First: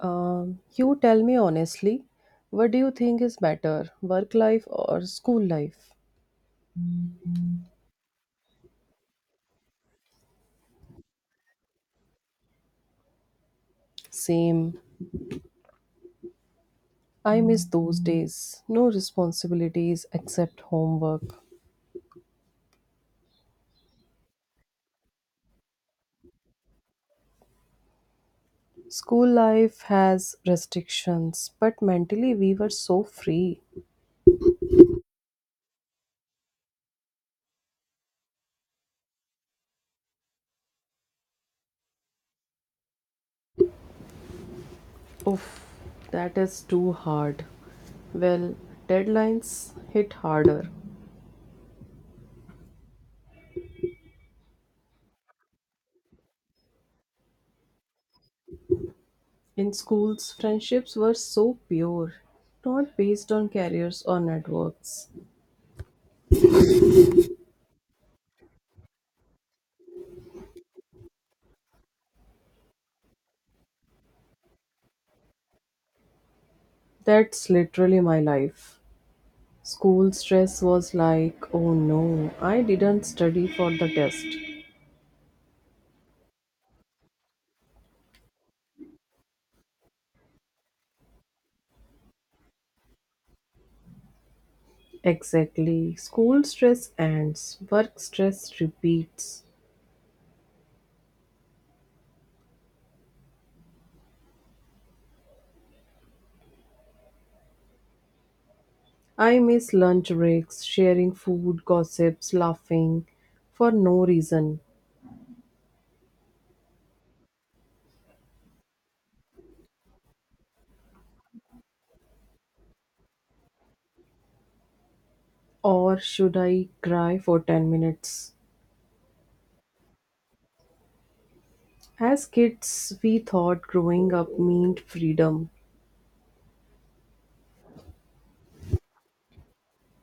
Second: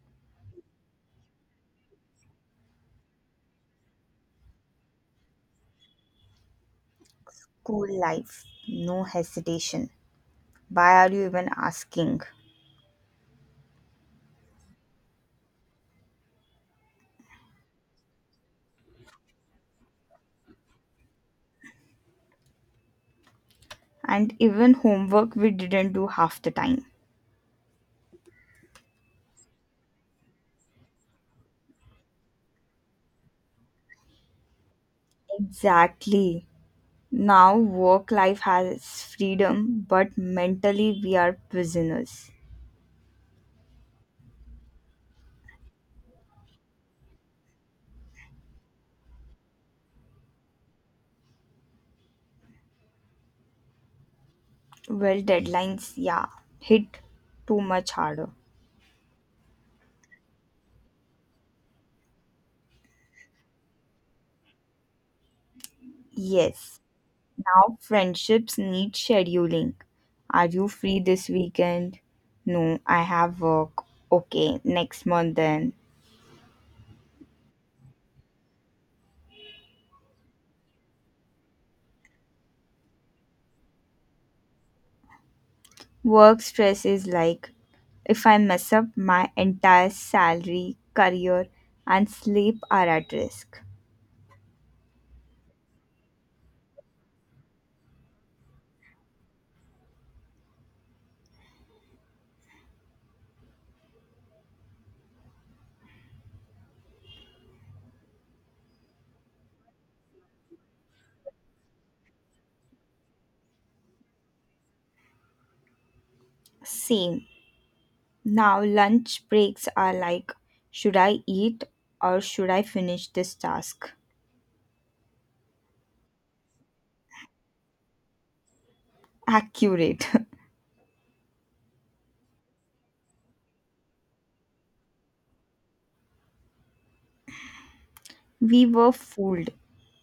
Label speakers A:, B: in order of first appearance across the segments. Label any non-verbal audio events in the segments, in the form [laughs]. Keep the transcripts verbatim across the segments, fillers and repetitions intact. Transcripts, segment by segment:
A: Um, you tell me honestly, what do you think is better, work life or school life?
B: Cool life, no hesitation. Why are you even asking?
A: Same. I miss those days. No responsibilities except homework.
B: And even homework we didn't do half the time.
A: School life has restrictions, but mentally we were so free.
B: Exactly. Now work life has freedom, but mentally we are prisoners.
A: Oof, that is too hard. Well, deadlines hit harder.
B: Well, deadlines, yeah, hit too much harder.
A: In schools, friendships were so pure, not based on careers or networks.
B: Yes. Now friendships need scheduling. Are you free this weekend? No, I have work. Okay, next month then.
A: That's literally my life. School stress was like, oh no, I didn't study for the test.
B: Work stress is like if I mess up, my entire salary, career, and sleep are at risk.
A: Exactly. School stress ends, work stress repeats. I miss lunch breaks, sharing food, gossips, laughing for no reason.
B: Same. Now, lunch breaks are like should I eat or should I finish this task?
A: Or should I cry for ten minutes?
B: Accurate.
A: As kids, we thought growing up meant freedom
B: [laughs] We were fooled.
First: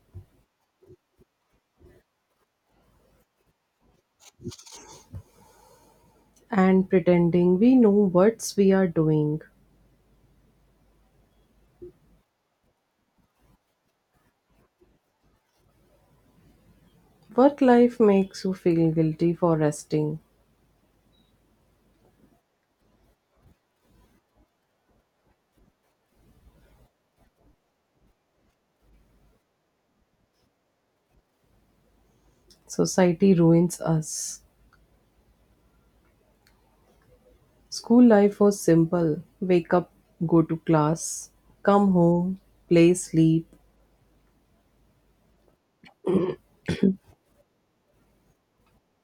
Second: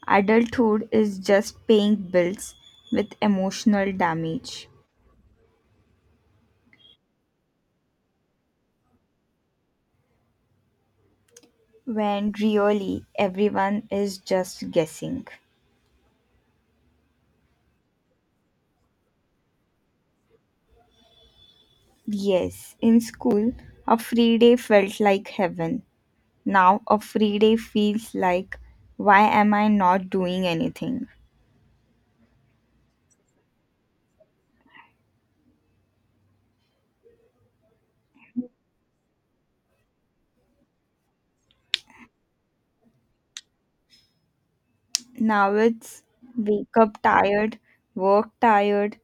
B: Adulthood is just paying bills with emotional damage
A: and pretending we know what we are doing.
B: when really everyone is just guessing.
A: Work life makes you feel guilty for resting.
B: Yes, in school, a free day felt like heaven. Now, a free day feels like, why am I not doing anything?
A: Society ruins us. School life was simple wake up, go to class, come home, play, sleep.
B: Now it's wake up tired, work tired,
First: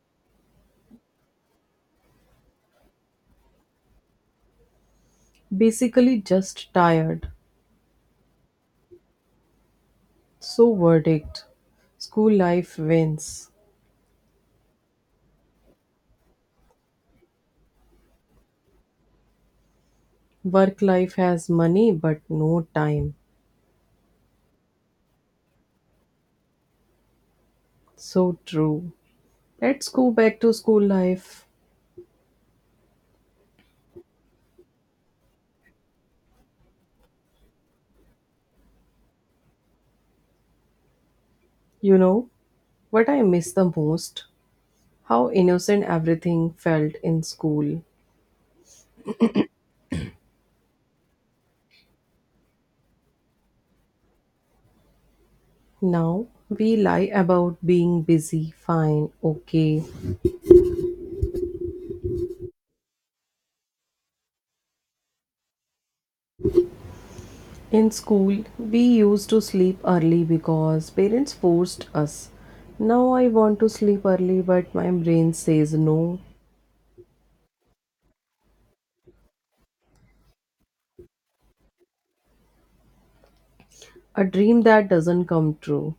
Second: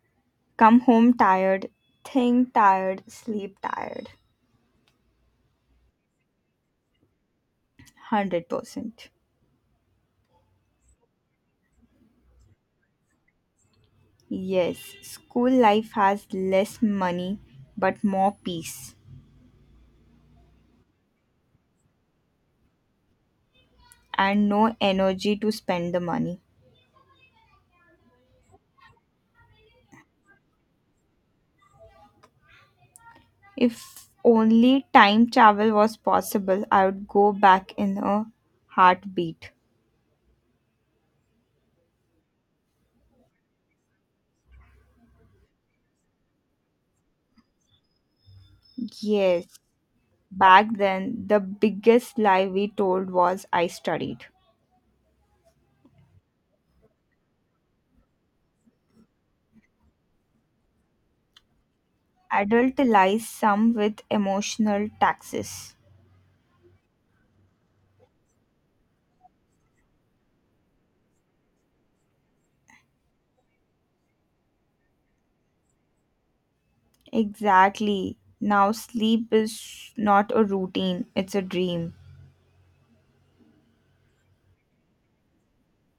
B: come home tired, think tired, sleep tired.
A: Basically, just tired.
B: one hundred percent.
A: So, verdict. School life wins.
B: Yes, school life has less money but more peace
A: Work life has money but no time.
B: and no energy to spend the money.
A: So true. Let's go back to school life.
B: If only time travel was possible, I would go back in a heartbeat.
A: You know what I miss the most? How innocent everything felt in school.
B: Yes, back then, the biggest lie we told was I studied.
A: Now we lie about being busy, fine, okay.
B: Adult lies, some with emotional taxes.
A: In school, we used to sleep early because parents forced us. Now I want to sleep early, but my brain says no.
B: Exactly. Now, sleep is not a routine, it's a dream.
A: A dream that doesn't come true.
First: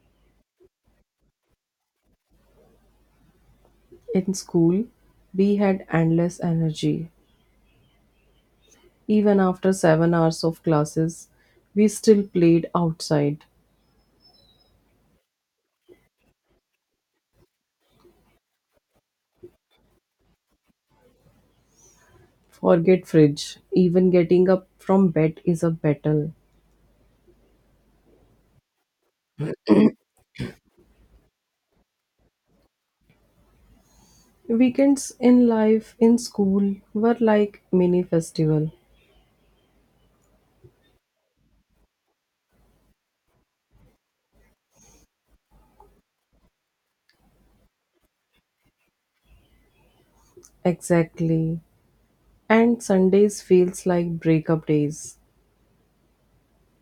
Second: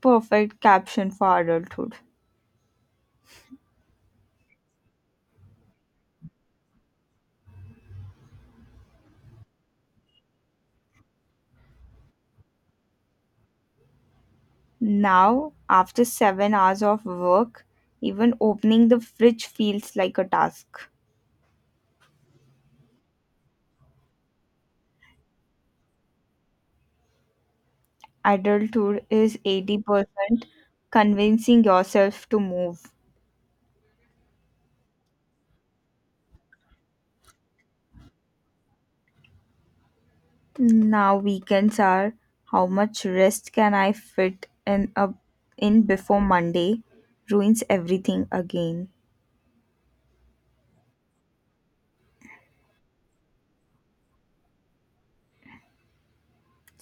B: Perfect caption for adulthood.
A: In school, we had endless energy. Even after seven hours of classes, we still played outside.
B: Now, after seven hours of work, even opening the fridge feels like a task.
A: Forget fridge. Even getting up from bed is a battle.
B: Adulthood is eighty percent convincing yourself to move.
A: Weekends in life in school were like mini festival.
B: Now weekends are how much rest can I fit in a in before Monday ruins everything again.
A: Exactly. And Sundays feels like breakup days.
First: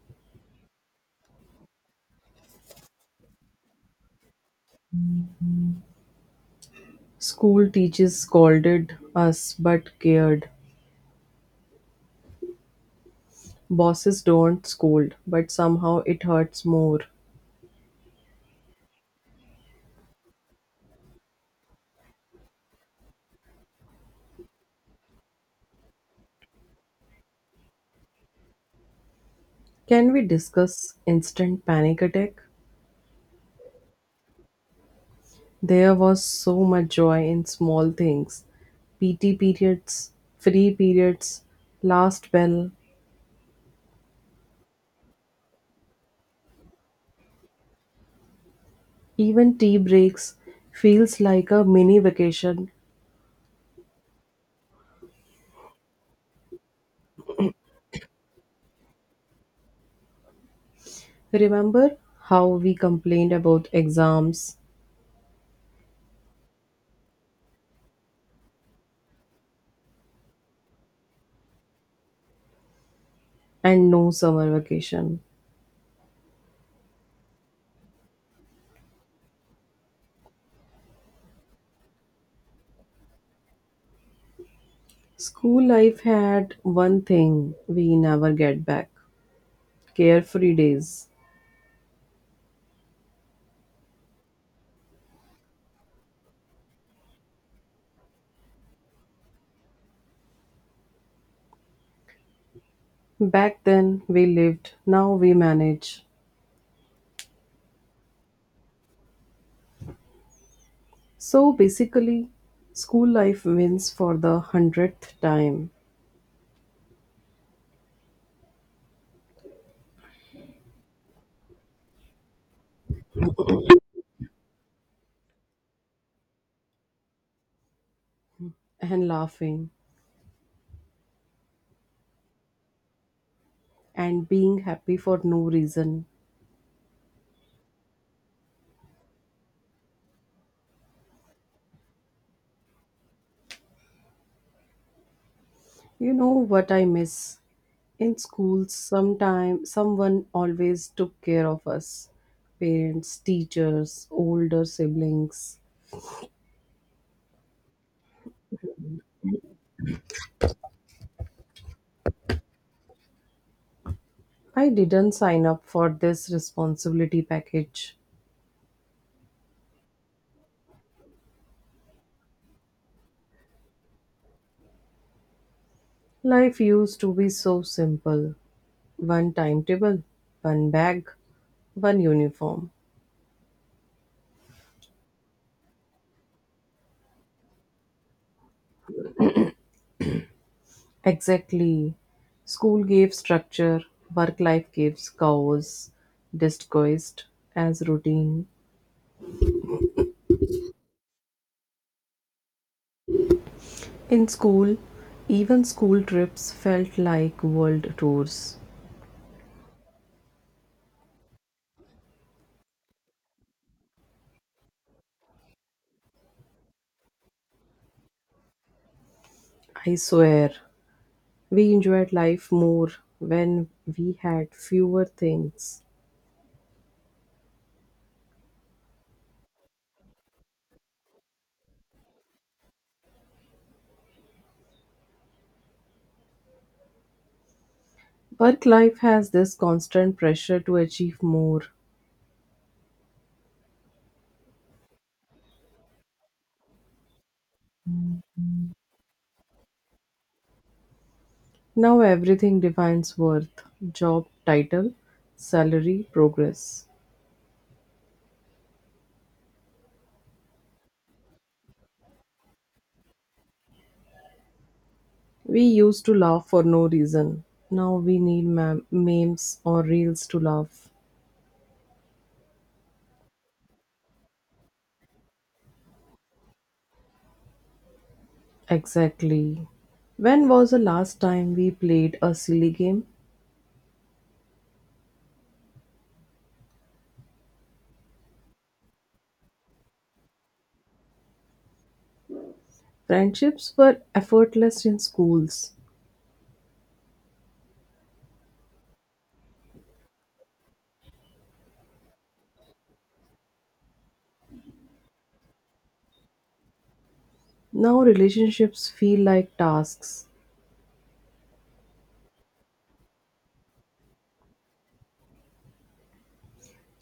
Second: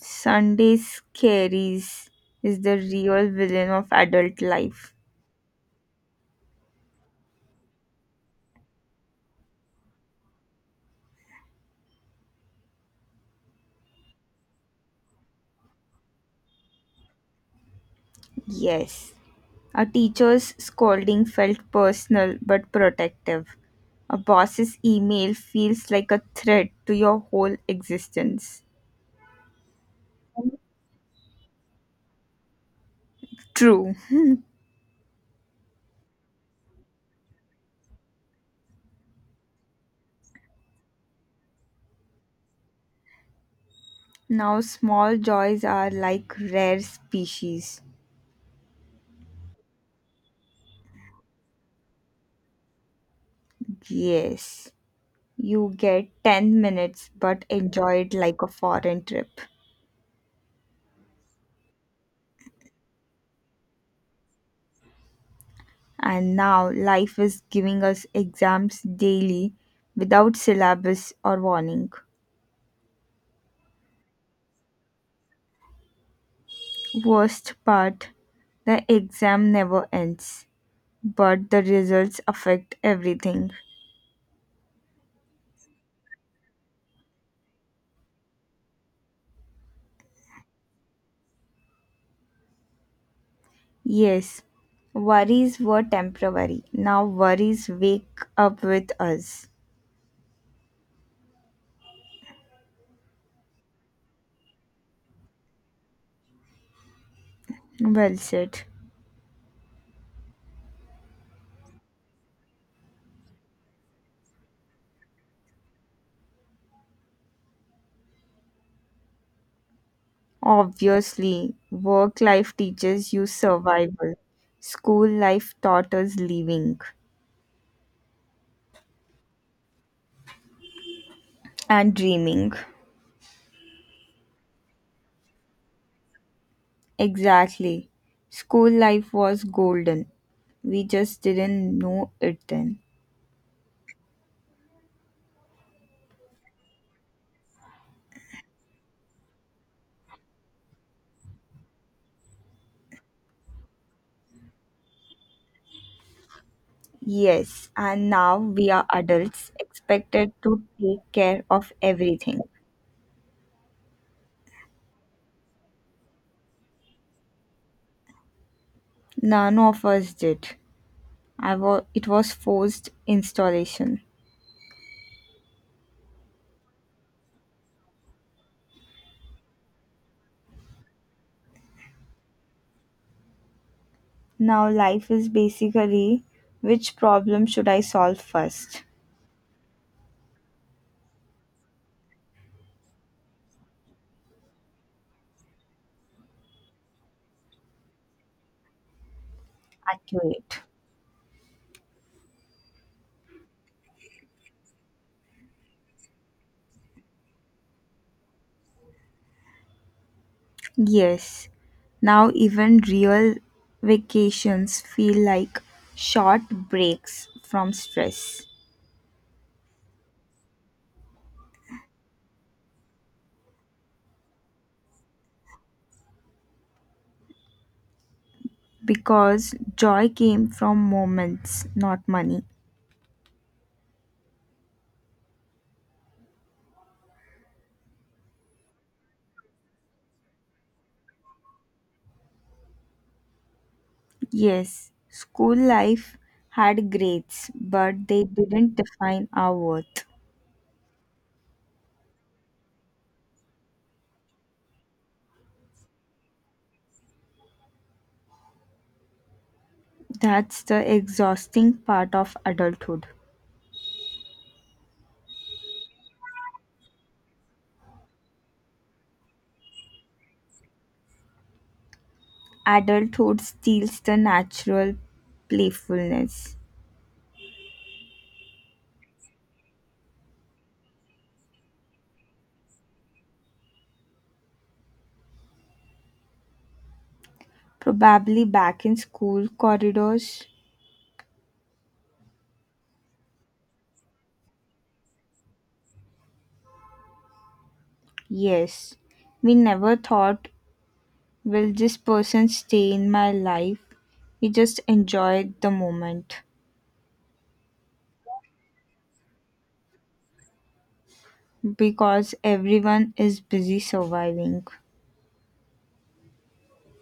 B: Sunday scaries is the real villain of adult life.
A: School teachers scolded us but cared. Bosses don't scold, but somehow it hurts more.
B: Yes. A teacher's scolding felt personal but protective. A boss's email feels like a threat to your whole existence.
A: Can we discuss instant panic attack?
B: True.
A: There was so much joy in small things. P T periods, free periods, last bell,
B: Now, small joys are like rare species.
A: even tea breaks feels like a mini vacation.
B: Yes, you get ten minutes but enjoy it like a foreign trip.
A: Remember how we complained about exams
B: And now, life is giving us exams daily without syllabus or warning.
A: and no summer vacation?
B: Worst part, the exam never ends, but the results affect everything.
A: School life had one thing we never get back carefree days.
B: Yes, worries were temporary. Now, worries wake up with us.
A: Back then we lived, now we manage.
B: Well said.
A: So basically, school life wins for the hundredth time
B: Obviously, work life teaches you survival. School life taught us living
A: and laughing
B: and dreaming.
A: and being happy for no reason.
B: Exactly. School life was golden. We just didn't know it then.
A: You know what I miss? In school, sometime someone always took care of us. Parents, teachers, older siblings.
B: Yes, and now we are adults expected to take care of everything.
A: I didn't sign up for this responsibility package.
B: None of us did. I wa- it was forced installation.
A: Life used to be so simple. One timetable, one bag, one uniform.
B: Now life is basically, which problem should I solve first?
A: Exactly. School gave structure, work life gives chaos, disguised as routine.
B: Accurate.
A: In school, even school trips felt like world tours.
B: Yes, now even real vacations feel like short breaks from stress
A: I swear, we enjoyed life more when we had fewer things.
B: because joy came from moments, not money.
A: Work life has this constant pressure to achieve more.
B: Yes, school life had grades, but they didn't define our worth.
A: Now everything defines worth job title, salary, progress.
B: That's the exhausting part of adulthood.
A: We used to laugh for no reason. Now we need mem- memes or reels to laugh.
B: Adulthood steals the natural playfulness.
A: Exactly. When was the last time we played a silly game?
B: Probably back in school corridors.
A: Friendships were effortless in schools.
B: Yes, we never thought, will this person stay in my life? We just enjoyed the moment
A: Now relationships feel like tasks.
B: because everyone is busy surviving.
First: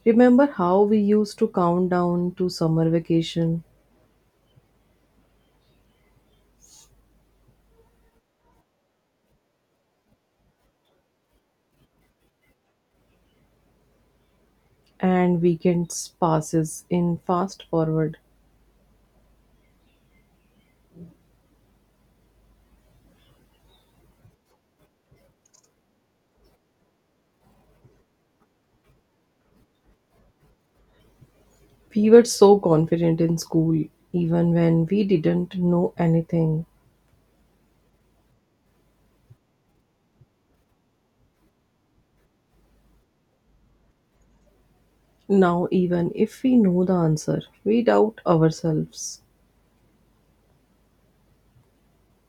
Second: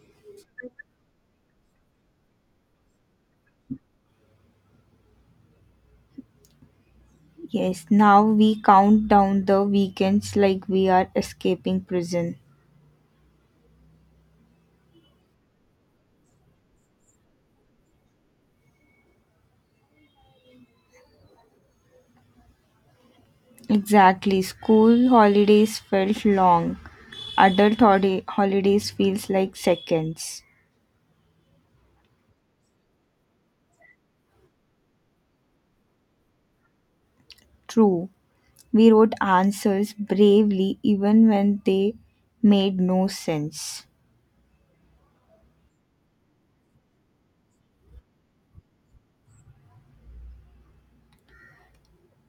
A: Remember how we used to count down to summer vacation
B: Yes, now we count down the weekends like we are escaping prison.
A: and weekends passes in fast forward.
B: Exactly, school holidays felt long. Adult holi- holidays feels like seconds.
A: We were so confident in school even when we didn't know anything.
B: True, we wrote answers bravely even when they made no sense.
A: Now even if we know the answer, we doubt ourselves.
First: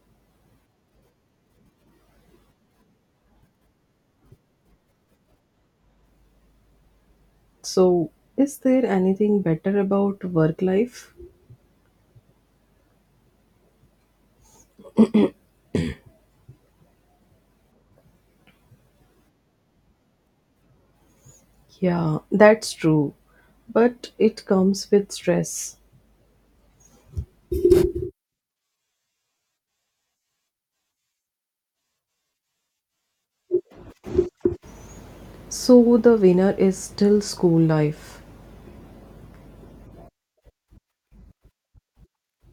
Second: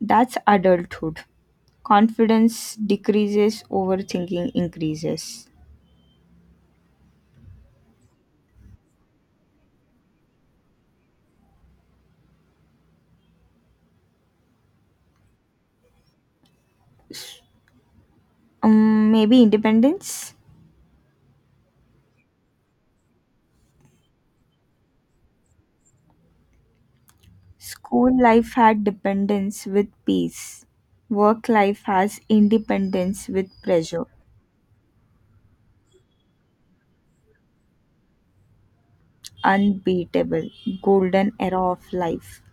B: That's adulthood. Confidence decreases, overthinking increases.
A: So is there anything better about work life?
B: Um, maybe independence?
A: Yeah, that's true. But it comes with stress.
B: School life had dependence with peace. Work life has independence with pressure.
A: So the winner is still school life.
B: Unbeatable, golden era of life.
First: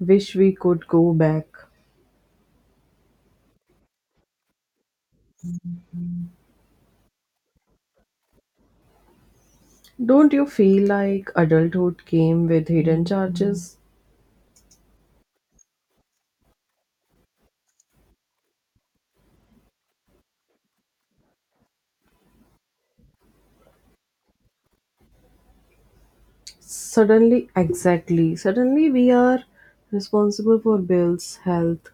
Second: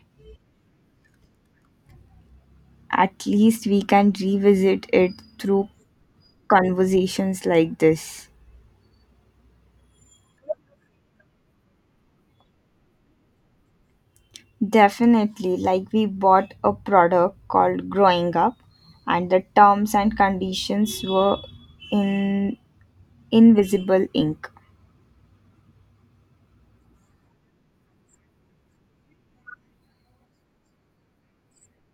A: Wish we could go back.
B: At least we can revisit it through conversations like this.
A: Don't you feel like adulthood came with hidden charges?
B: Definitely, like we bought a product called Growing Up, and the terms and conditions were in invisible ink.
A: Suddenly, exactly. Suddenly, we are responsible for bills, health,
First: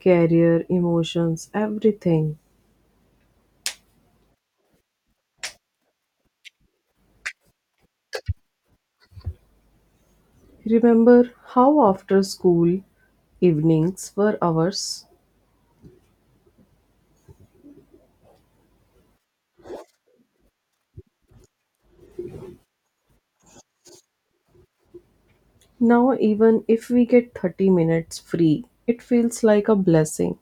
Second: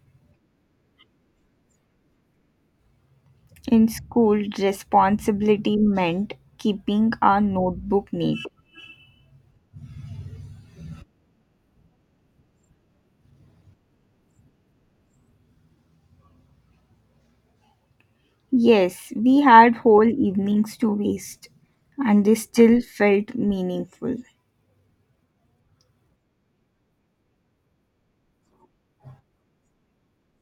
A: career, emotions, everything.
B: In school, responsibility meant keeping our notebook neat.
A: Remember how after school evenings were ours?
B: Yes, we had whole evenings to waste, and they still felt meaningful.
A: Now, even if we get thirty minutes free, it feels like a blessing.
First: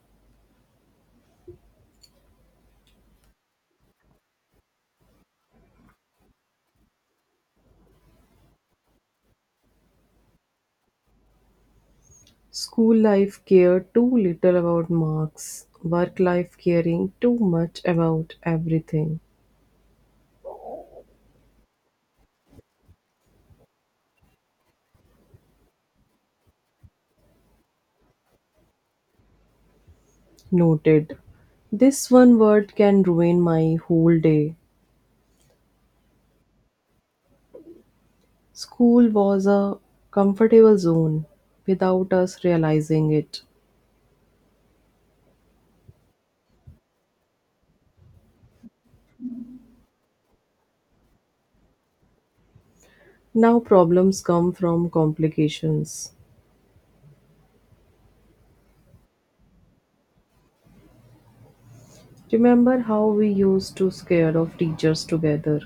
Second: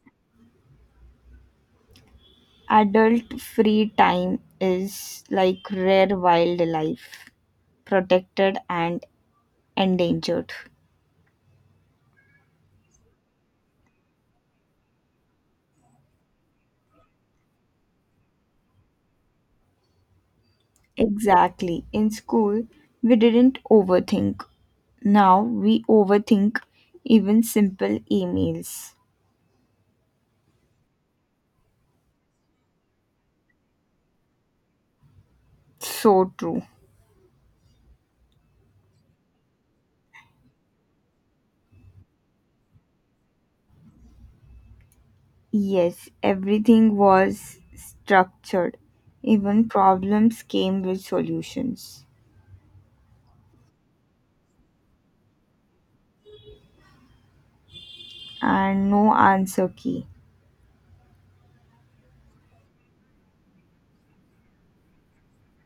B: Adult free time is like rare wild life, protected and endangered.
A: School life cared too little about marks, work life caring too much about everything.
B: Exactly. In school, we didn't overthink. Now we overthink even simple emails.
A: Noted. This one word can ruin my whole day.
B: So true.
A: School was a comfortable zone without us realizing it.
B: Yes, everything was structured. Even problems came with solutions
A: Now problems come from complications.
B: and no answer key.
A: Remember how we used to scare of teachers together?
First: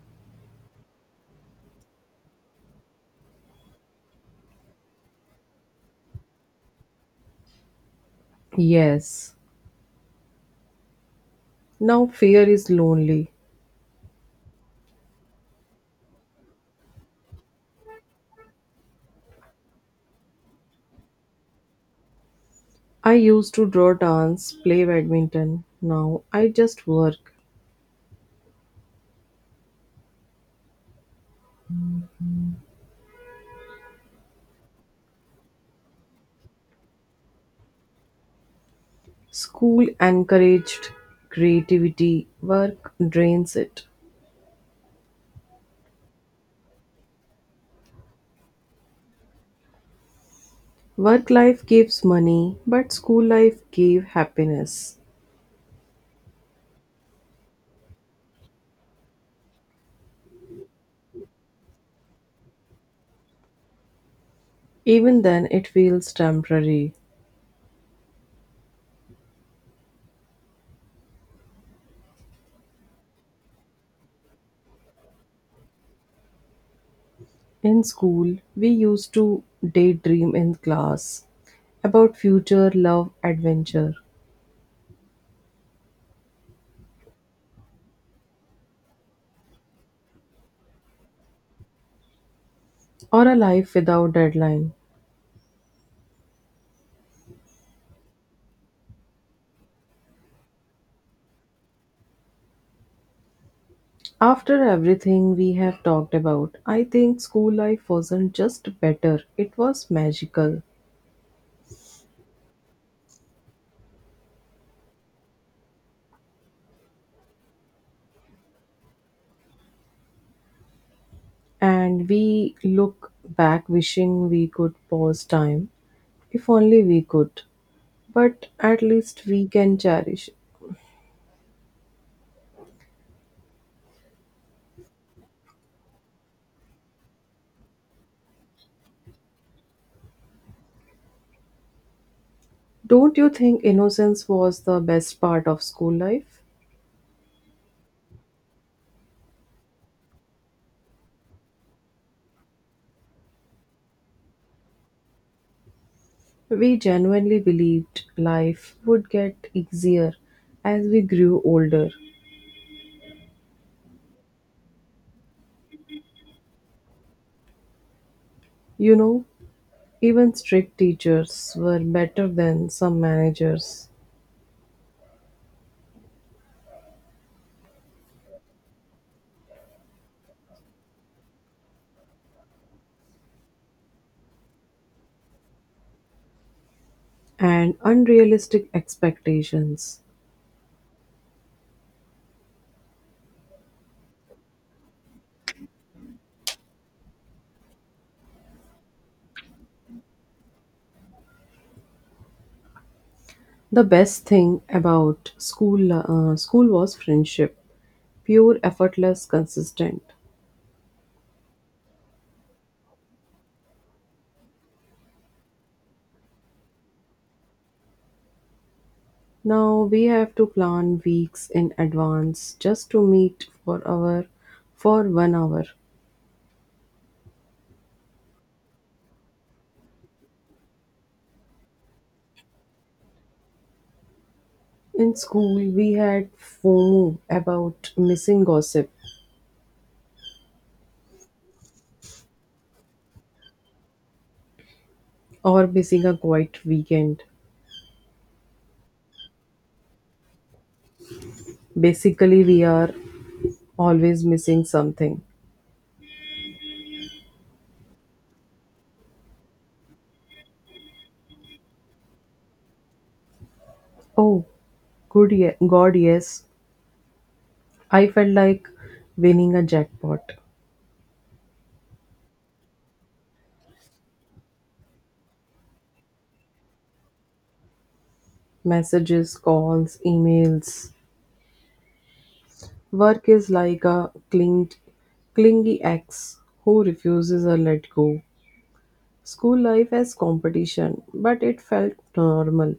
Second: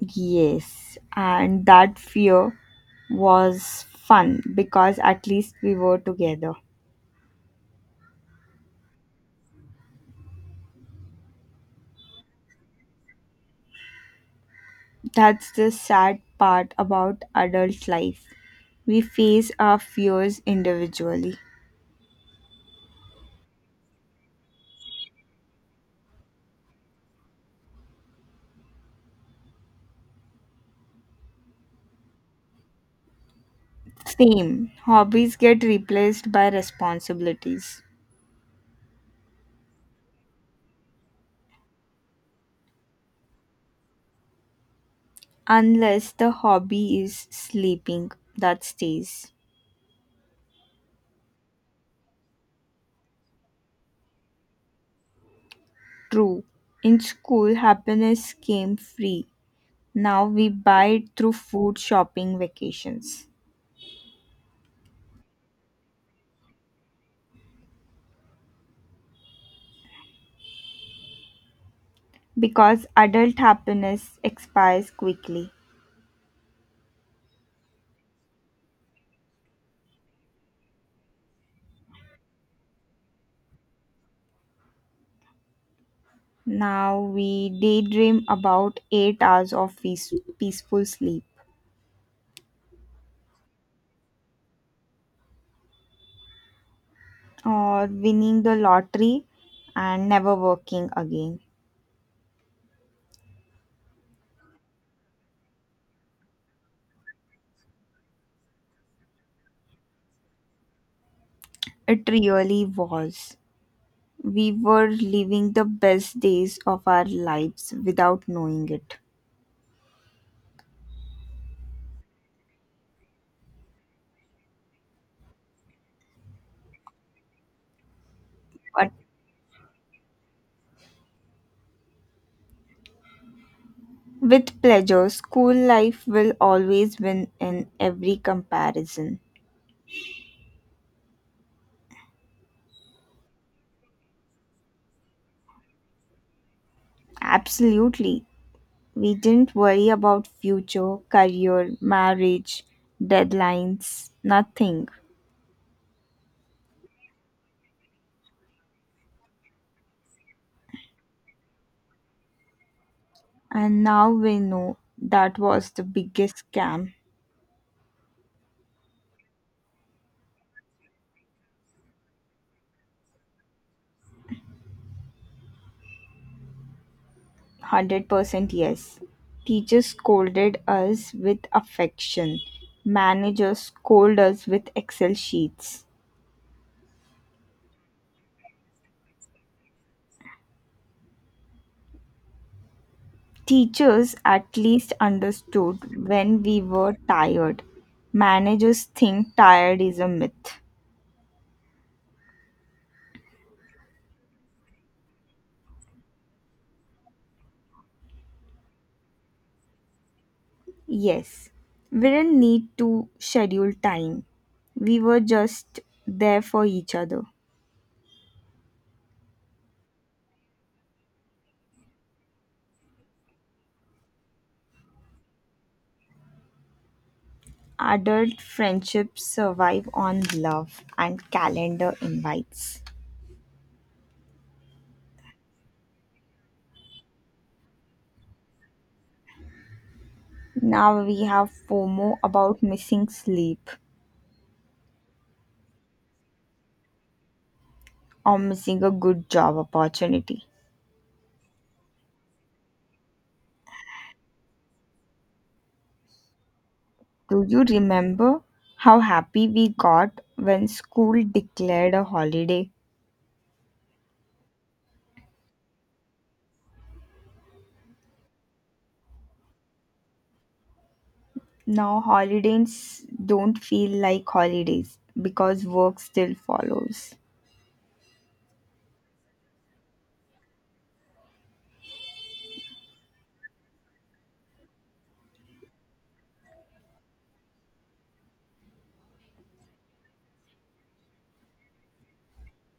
B: Yes, and that fear was fun because at least we were together.
A: Yes, now fear is lonely.
B: That's the sad part about adult life. We face our fears individually.
A: I used to draw, dance, play badminton. Now I just work.
B: Same, hobbies get replaced by responsibilities.
A: School encouraged creativity, work drains it.
B: Unless the hobby is sleeping, that stays.
A: Work life gives money, but school life gave happiness.
B: True. In school, happiness came free. Now we buy it through food, shopping, vacations.
A: Even then, it feels temporary.
B: Because adult happiness expires quickly.
A: In school, we used to daydream in class about future, love, adventure,
B: Now we daydream about eight hours of peace- peaceful sleep
A: or a life without deadline.
B: or winning the lottery and never working again.
A: After everything we have talked about, I think school life wasn't just better, it was magical.
B: It really was. We were living the best days of our lives without knowing it.
A: And we look back wishing we could pause time. If only we could. But at
B: But
A: least we can cherish it.
B: with pleasure, school life will always win in every comparison.
A: Don't you think innocence was the best part of school life?
B: Absolutely. We didn't worry about future, career, marriage, deadlines, nothing.
A: We genuinely believed life would get easier as we grew older.
B: And now we know that was the biggest scam.
A: You know, even strict teachers were better than some managers
B: one hundred percent, yes. Teachers scolded us with affection. Managers scolded us with Excel sheets.
A: and unrealistic expectations.
B: Teachers at least understood when we were tired. Managers think tired is a myth.
A: The best thing about school uh, school was friendship, pure, effortless, consistent.
B: Yes, we didn't need to schedule time. We were just there for each other.
A: Now we have to plan weeks in advance just to meet for our for one hour.
B: Adult friendships survive on love and calendar invites.
A: In school, we had FOMO about missing gossip
B: Now we have FOMO about missing sleep
A: or missing a quiet weekend.
B: or missing a good job opportunity.
A: Basically, we are always missing something.
B: Do you remember how happy we got when school declared a holiday?
A: Oh, good, ye- God, yes. I felt like winning a jackpot.
B: Now holidays don't feel like holidays because work still follows.
A: Messages, calls, emails. Work is like a clinged, clingy ex who refuses to let go. School life as competition, but it felt normal.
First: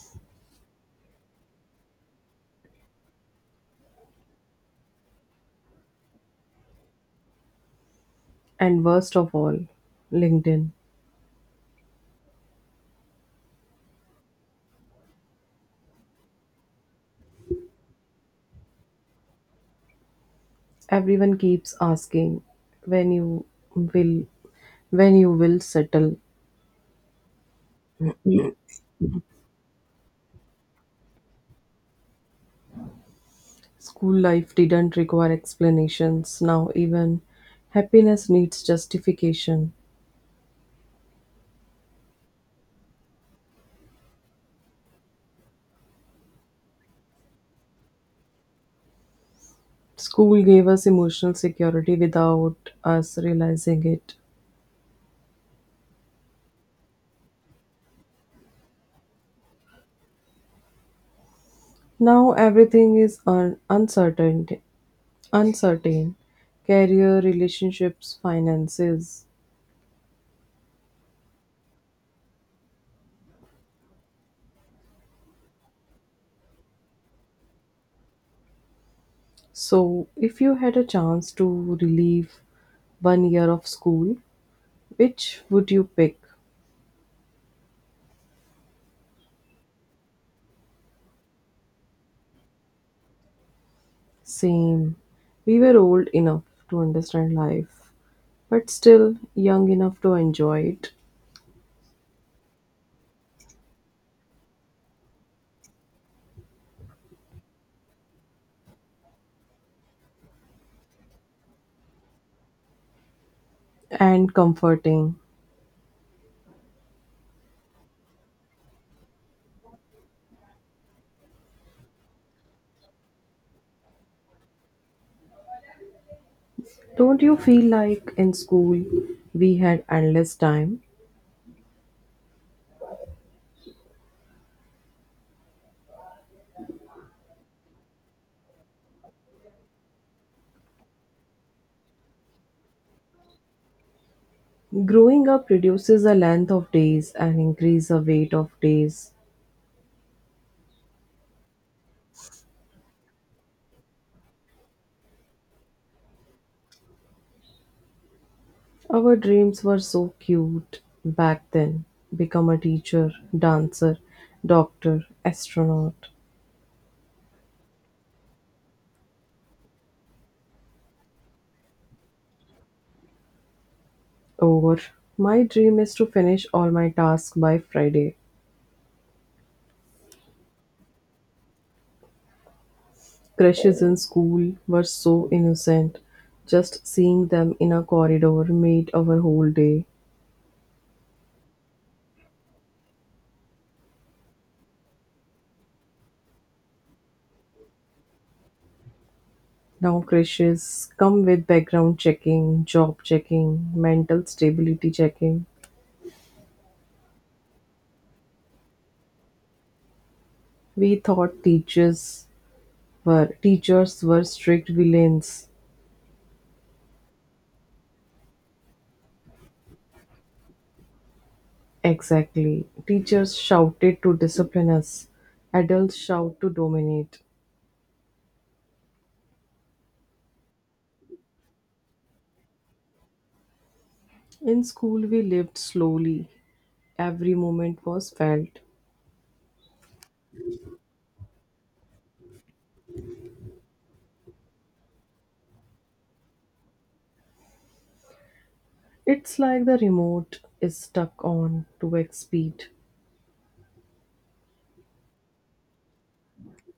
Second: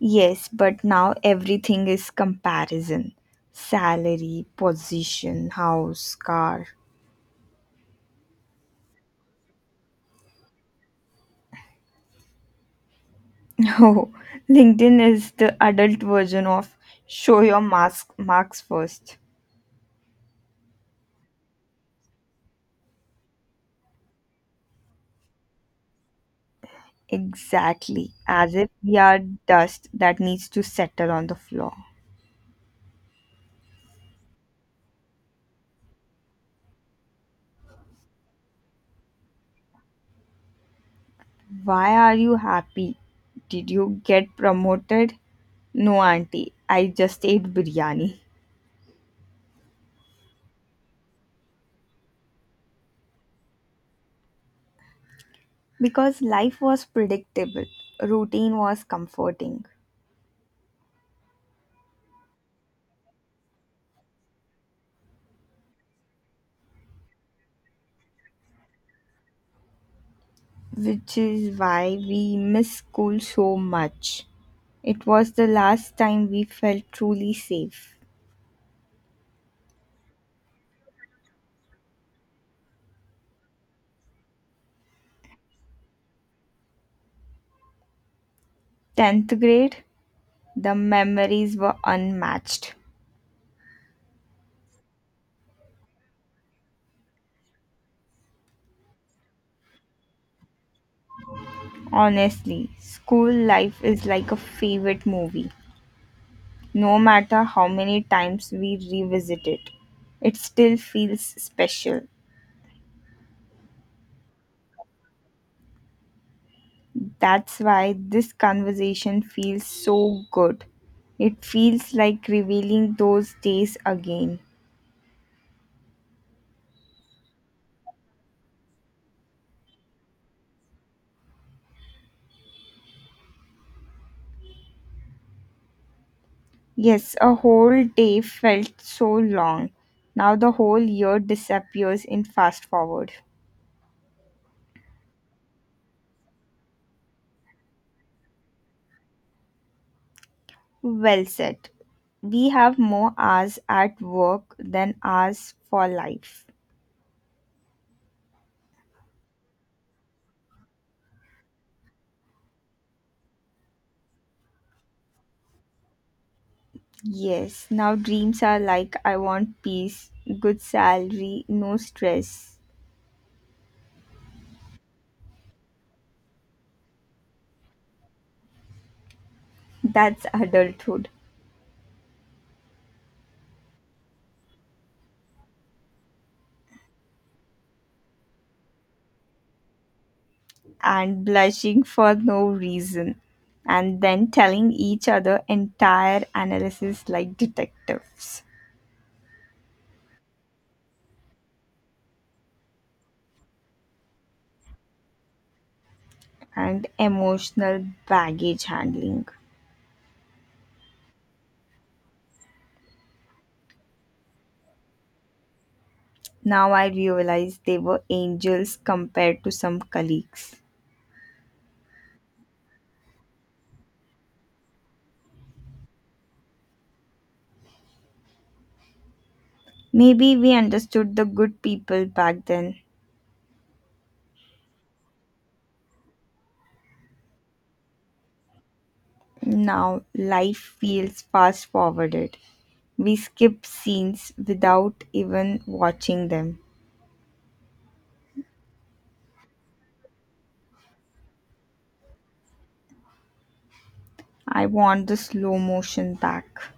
B: Yes, but now everything is comparison, salary, position, house, car.
A: And worst of all, LinkedIn.
B: [laughs] Oh, LinkedIn is the adult version of show your mask marks first.
A: Everyone keeps asking when you will when you will settle.
B: Exactly, as if we are dust that needs to settle on the floor.
A: School life didn't require explanations. Now even happiness needs justification.
B: Why are you happy? Did you get promoted? No, auntie, I just ate biryani.
A: School gave us emotional security without us realizing it.
B: Because life was predictable, routine was comforting,
A: Now everything is un- uncertain, uncertain, career, relationships, finances.
B: which is why we miss school so much. It was the last time we felt truly safe.
A: So, if you had a chance to relive one year of school, which would you pick?
B: tenth grade, the memories were unmatched.
A: Same. We were old enough to understand life, but still young enough to enjoy it
B: Honestly, school life is like a favorite movie. No matter how many times we revisit it, it still feels special.
A: and comforting.
B: That's why this conversation feels so good. It feels like revealing those days again.
A: Don't you feel like in school we had endless time?
B: Yes, a whole day felt so long. Now the whole year disappears in fast forward.
A: Growing up reduces the length of days and increase the weight of days.
B: Well said. We have more hours at work than hours for life.
A: Our dreams were so cute back then. Become a teacher, dancer, doctor, astronaut.
B: Yes, now dreams are like I want peace, good salary, no stress.
A: Or my dream is to finish all my tasks by Friday.
B: [laughs] That's adulthood.
A: Crushes in school were so innocent. Just seeing them in a corridor made our whole day.
B: And blushing for no reason. And then telling each other entire analysis like detectives.
A: Now crashes come with background checking, job checking, mental stability checking.
B: And emotional baggage handling.
A: We thought teachers were teachers were strict villains.
B: Now I realize they were angels compared to some colleagues.
A: Exactly. Teachers shouted to discipline us. Adults shout to dominate.
B: Maybe we understood the good people back then.
A: In school we lived slowly. Every moment was felt.
B: Now life feels fast forwarded. We skip scenes without even watching them.
A: It's like the remote is stuck on to X speed.
B: I want the slow motion back,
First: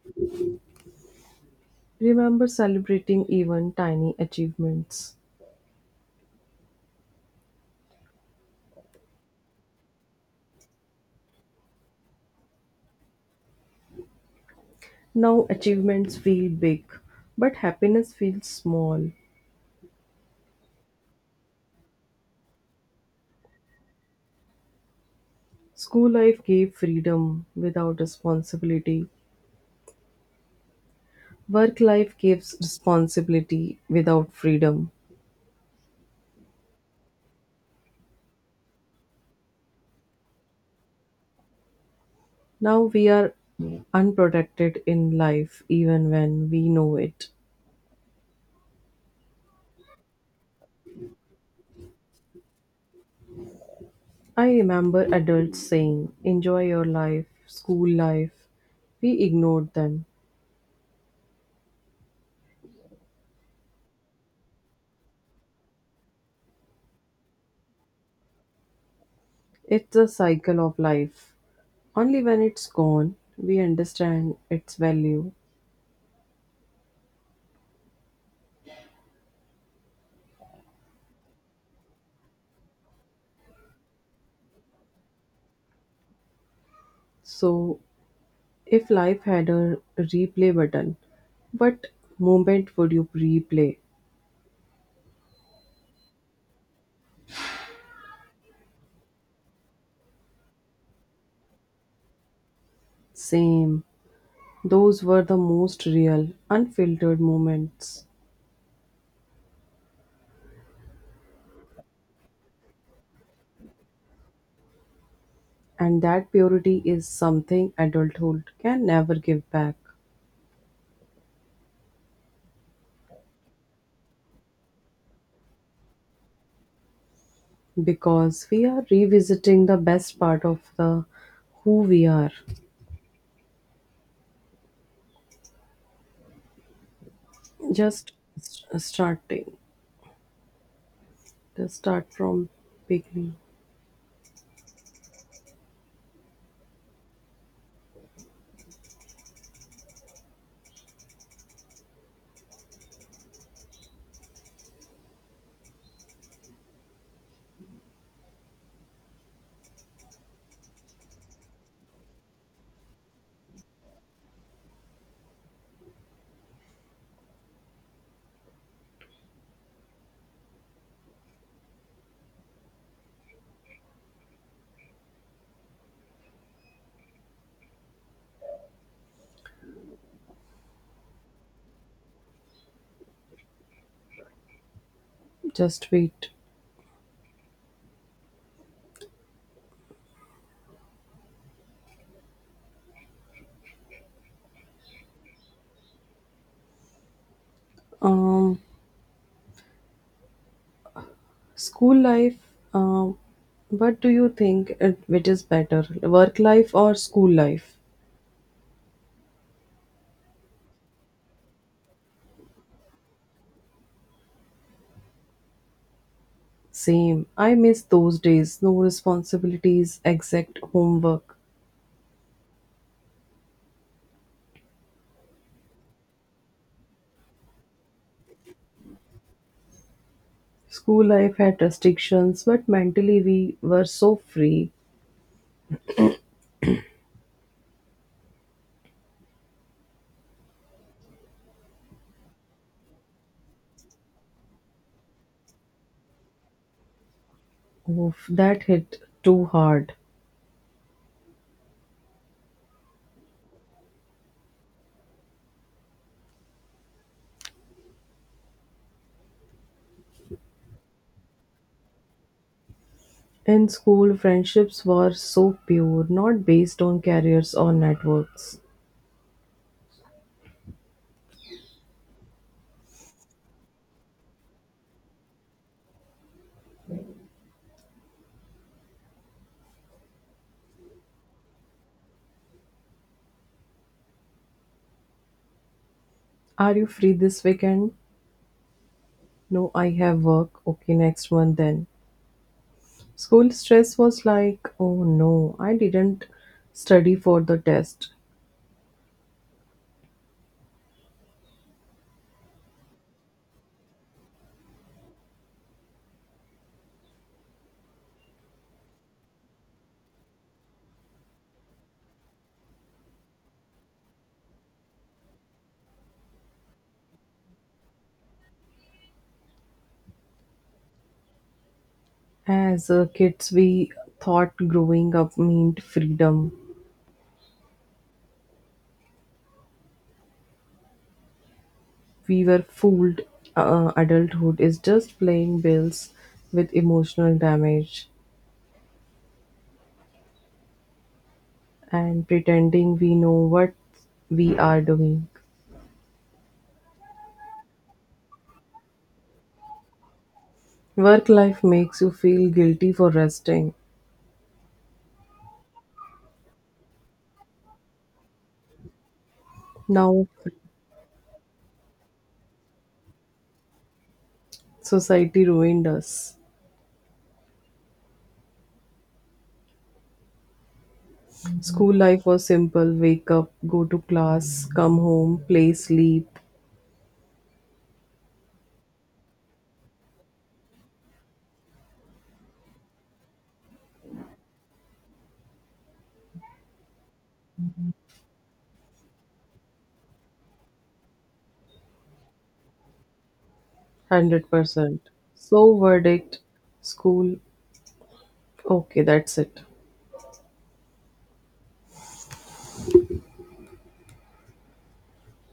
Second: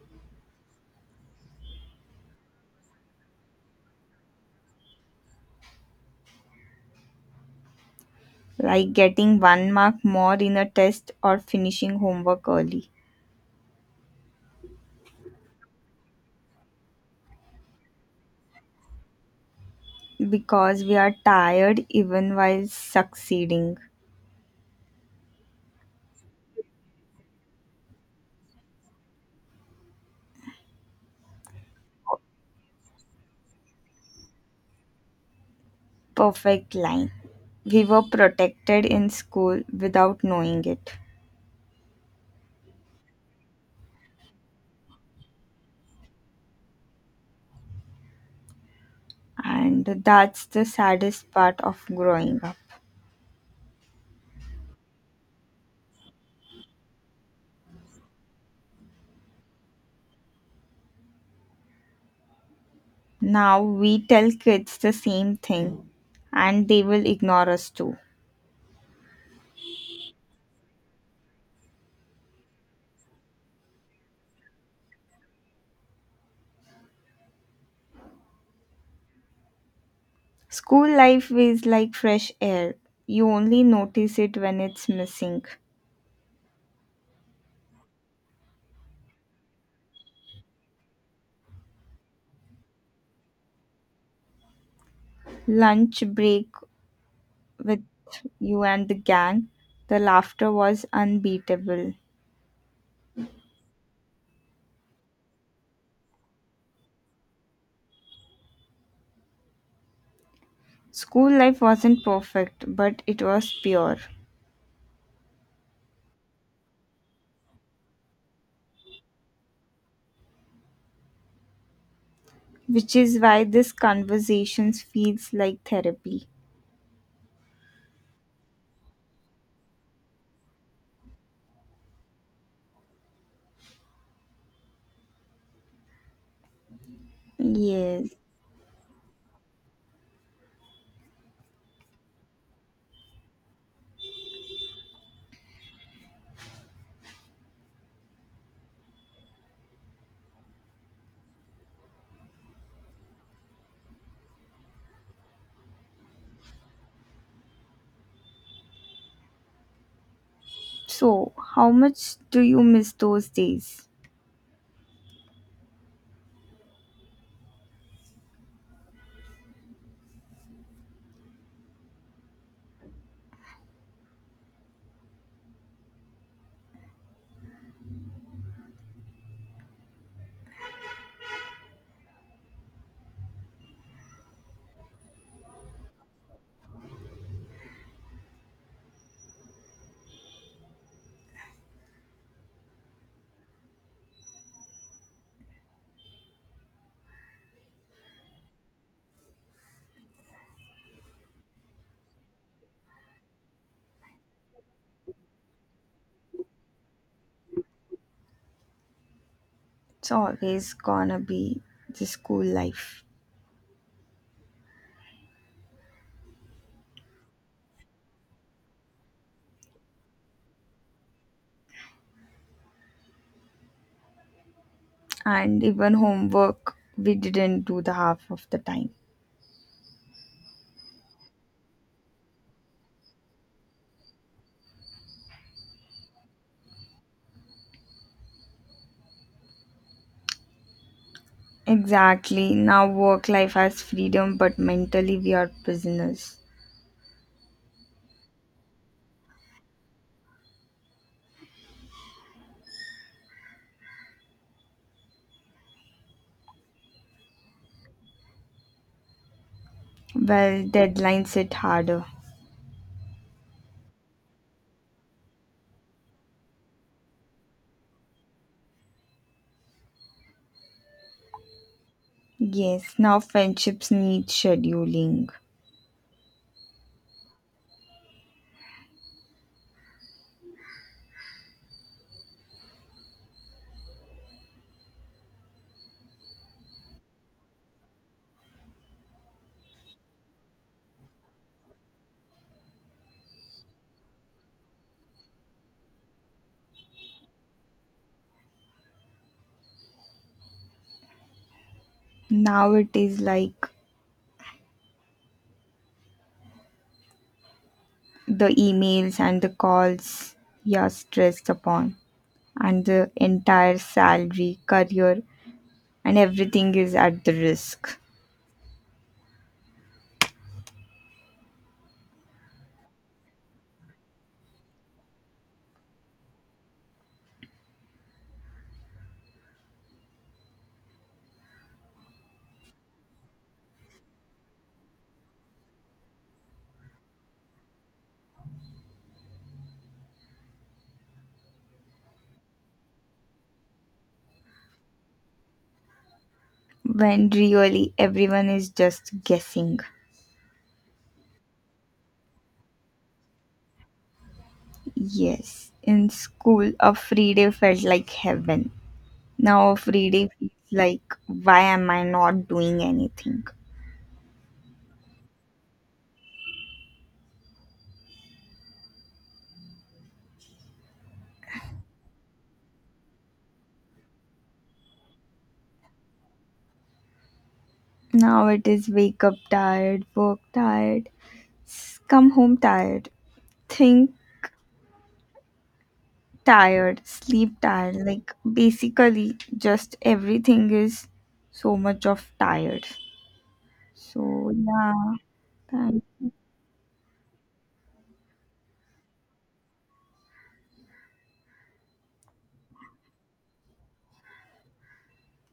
A: Remember celebrating even tiny achievements.
B: like getting one mark more in a test or finishing homework early.
A: Now achievements feel big, but happiness feels small.
B: Because we are tired even while succeeding.
A: School life gave freedom without responsibility. Work life gives responsibility without freedom.
B: Perfect line. We were protected in school without knowing it.
A: Now we are unprotected in life even when we know it.
B: And that's the saddest part of growing up.
A: I remember adults saying, enjoy your life, school life. We ignored them.
B: Now we tell kids the same thing and they will ignore us too.
A: It's a cycle of life. Only when it's gone, we understand its value.
B: School life is like fresh air. You only notice it when it's missing.
A: So if life had a replay button, what moment would you replay?
B: Lunch break with you and the gang, the laughter was unbeatable.
A: Same. Those were the most real, unfiltered moments.
B: School life wasn't perfect, but it was pure,
A: And that purity is something adulthood can never give back
B: which is why this conversations feels like therapy.
A: because we are revisiting the best part of the who we are. Just
B: Yes.
A: s- starting. Just start from beginning.
B: So, how much do you miss those days?
A: Just wait. Um School life, um, what do you think it, which is better, work life or school life?
B: It's always gonna be the school life
A: Same. I miss those days. No responsibilities, exact homework.
B: and even homework we didn't do the half of the time.
A: School life had restrictions, but mentally we were so free.
B: Exactly. Now work life has freedom but mentally we are prisoners.
A: Oof, that hit too hard.
B: Well, deadlines hit harder.
A: In school, friendships were so pure, not based on careers or networks.
B: Yes, now friendships need scheduling.
A: Are you free this weekend? No, I have work. Okay, next one then. School stress was like, oh no, I didn't study for the test.
B: Now it is like the emails and the calls you are stressed upon, and the entire salary, career, and everything is at the risk
A: As uh, kids, we thought growing up meant freedom. We were fooled. Uh, adulthood is just playing bills with emotional damage and pretending we know what we are doing.
B: when really everyone is just guessing.
A: Work life makes you feel guilty for resting.
B: Yes, in school, a free day felt like heaven. Now, a free
A: Now,
B: day feels like, why am I not doing anything?
A: society ruined us. School life was simple wake up, go to class, come home, play, sleep
B: Now it is wake up tired, work tired, s- come home tired, think tired, sleep tired. Like, basically, just everything is so much of tired. So,
A: one hundred percent.
B: yeah,
A: So,
B: thank
A: verdict, school, okay, that's it.